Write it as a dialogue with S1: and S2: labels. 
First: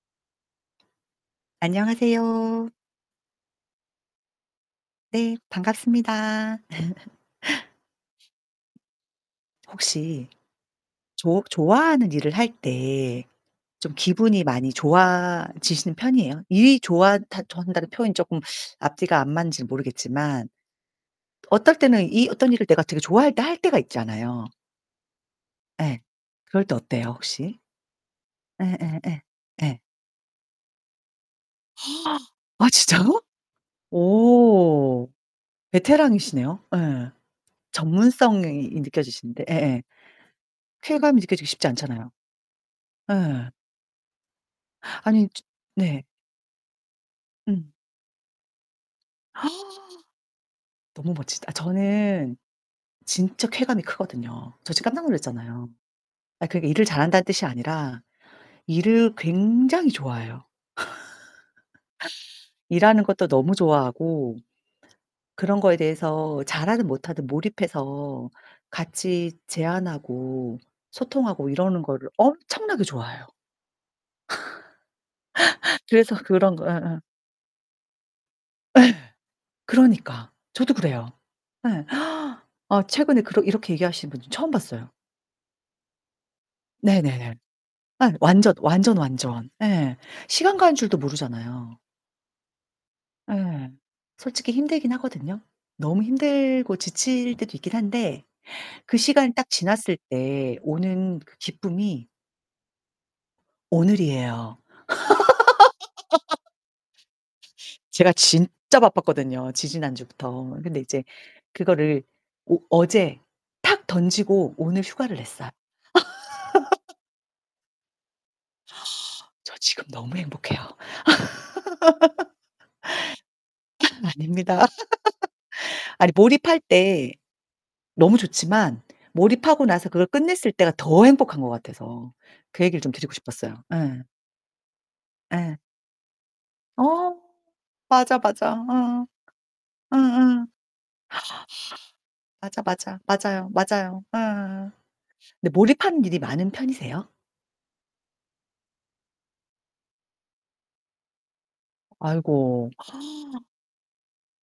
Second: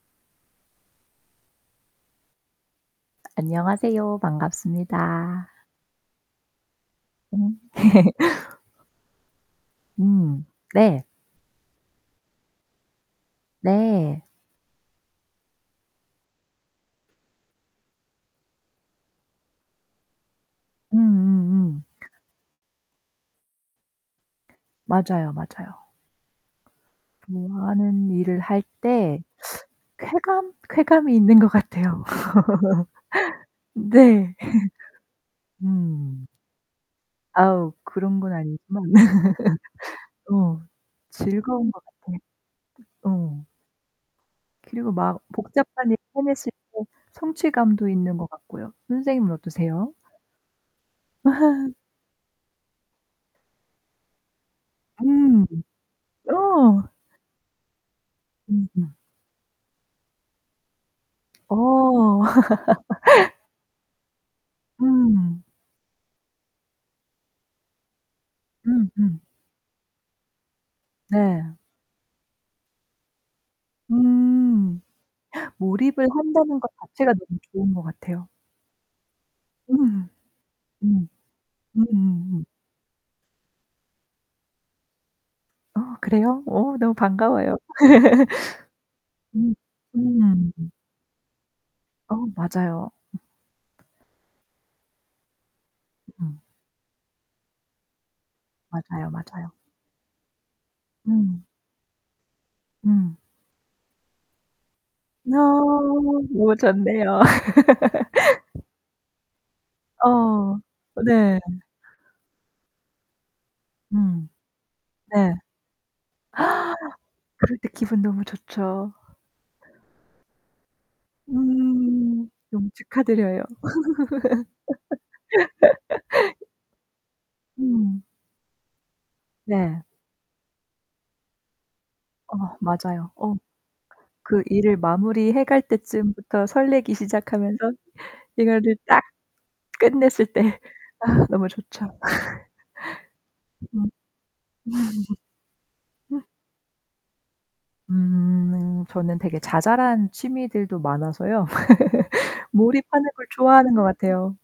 S1: 안녕하세요.
S2: 안녕하세요.
S1: 네.
S2: 반갑습니다.
S1: 반갑습니다.
S2: 음.
S1: 혹시
S2: 음 네.
S1: 조 좋아하는 일을 할 때 좀
S2: 네.
S1: 기분이 많이 좋아지시는 편이에요? 이 좋아한다 좋아한다는 표현이 쪼끔 앞뒤가 안 맞는지 모르겠지만 어떨
S2: 음음음.
S1: 때는 이 어떤 일을 내가 되게 좋아할 때 할 때가 있잖아요.
S2: 맞아요, 맞아요.
S1: 예. 그럴 때 어때요 혹시?
S2: 좋아하는 일을 할
S1: 예예예
S2: 때
S1: 예.
S2: 쾌감, 쾌감이 있는 것 같아요.
S1: 아 진짜요?
S2: 네.
S1: 오.
S2: 음.
S1: 베테랑이시네요. 예.
S2: 아우 그런 건
S1: 전문성이
S2: 아니지만
S1: 느껴지시는데. 예예.
S2: 어
S1: 쾌감이 느껴지기 쉽지
S2: 즐거운 것
S1: 않잖아요.
S2: 같아요. 어.
S1: 예.
S2: 그리고 막
S1: 아니 즈
S2: 복잡한 일을
S1: 네.
S2: 해 냈을 때
S1: 음.
S2: 성취감도 있는 것 같고요. 선생님은 어떠세요?
S1: 너무 멋지다. 저는 진짜 쾌감이 크거든요. 저 지금 깜짝
S2: 음.
S1: 놀랐잖아요. 아 그러니까
S2: 어.
S1: 일을 잘한다는 뜻이 아니라
S2: 음음.
S1: 일을 굉장히 좋아해요.
S2: 어.
S1: 일하는 것도 너무 좋아하고
S2: 음.
S1: 그런 거에 대해서 잘하든 못하든 몰입해서
S2: 음음.
S1: 같이 제안하고 소통하고
S2: 네.
S1: 이러는 거를 엄청나게 좋아해요.
S2: 음. 몰입을
S1: 그래서 그런
S2: 한다는
S1: 거
S2: 것
S1: 예예.
S2: 자체가 너무 좋은 것 같아요.
S1: 예.
S2: 음.
S1: 그러니까. 저도
S2: 음.
S1: 그래요. 예.
S2: 음음음.
S1: 아 최근에 그러 이렇게 얘기하시는 분 처음 봤어요
S2: 어 그래요? 어 너무
S1: 네네네.
S2: 반가워요.
S1: 아이 완전, 완전, 완전.
S2: 음
S1: 예. 시간
S2: 음음.
S1: 가는 줄도 모르잖아요.
S2: 어 맞아요. 음.
S1: 예. 솔직히 힘들긴 하거든요. 너무
S2: 음.
S1: 힘들고 지칠 때도 있긴 한데 그
S2: 맞아요,
S1: 시간이 딱
S2: 맞아요.
S1: 지났을 때 오는 그
S2: 음.
S1: 기쁨이
S2: 음.
S1: 오늘이에요.
S2: 아. 뭐 좋네요.
S1: 제가 진짜 바빴거든요 지지난
S2: 어.
S1: 주부터. 근데 이제
S2: 네.
S1: 그거를 오 어제 탁
S2: 음.
S1: 던지고 오늘 휴가를
S2: 네.
S1: 냈어요.
S2: 그럴 때 기분 너무 좋죠.
S1: 저 지금 너무 행복해요. 아
S2: 음. 너무 축하드려요.
S1: 아닙니다. 아니 몰입할 때
S2: 음.
S1: 너무 좋지만 몰입하고
S2: 네.
S1: 나서 그걸 끝냈을 때가 더 행복한 것 같아서
S2: 어
S1: 그 얘기를 좀
S2: 맞아요.
S1: 드리고
S2: 어.
S1: 싶었어요. 예.
S2: 그 일을 마무리해
S1: 예.
S2: 갈 때쯤부터 설레기
S1: 어.
S2: 시작하면서
S1: 맞아, 맞아.
S2: 이거를 딱
S1: 응. 응응.
S2: 끝냈을 때 아 너무 좋죠.
S1: 맞아, 맞아, 맞아요,
S2: 음.
S1: 맞아요. 음 음. 근데 몰입하는 일이 많은 편이세요?
S2: 음. 저는 되게 자잘한 취미들도 많아서요.
S1: 아이고.
S2: 몰입하는 걸 좋아하는 것 같아요.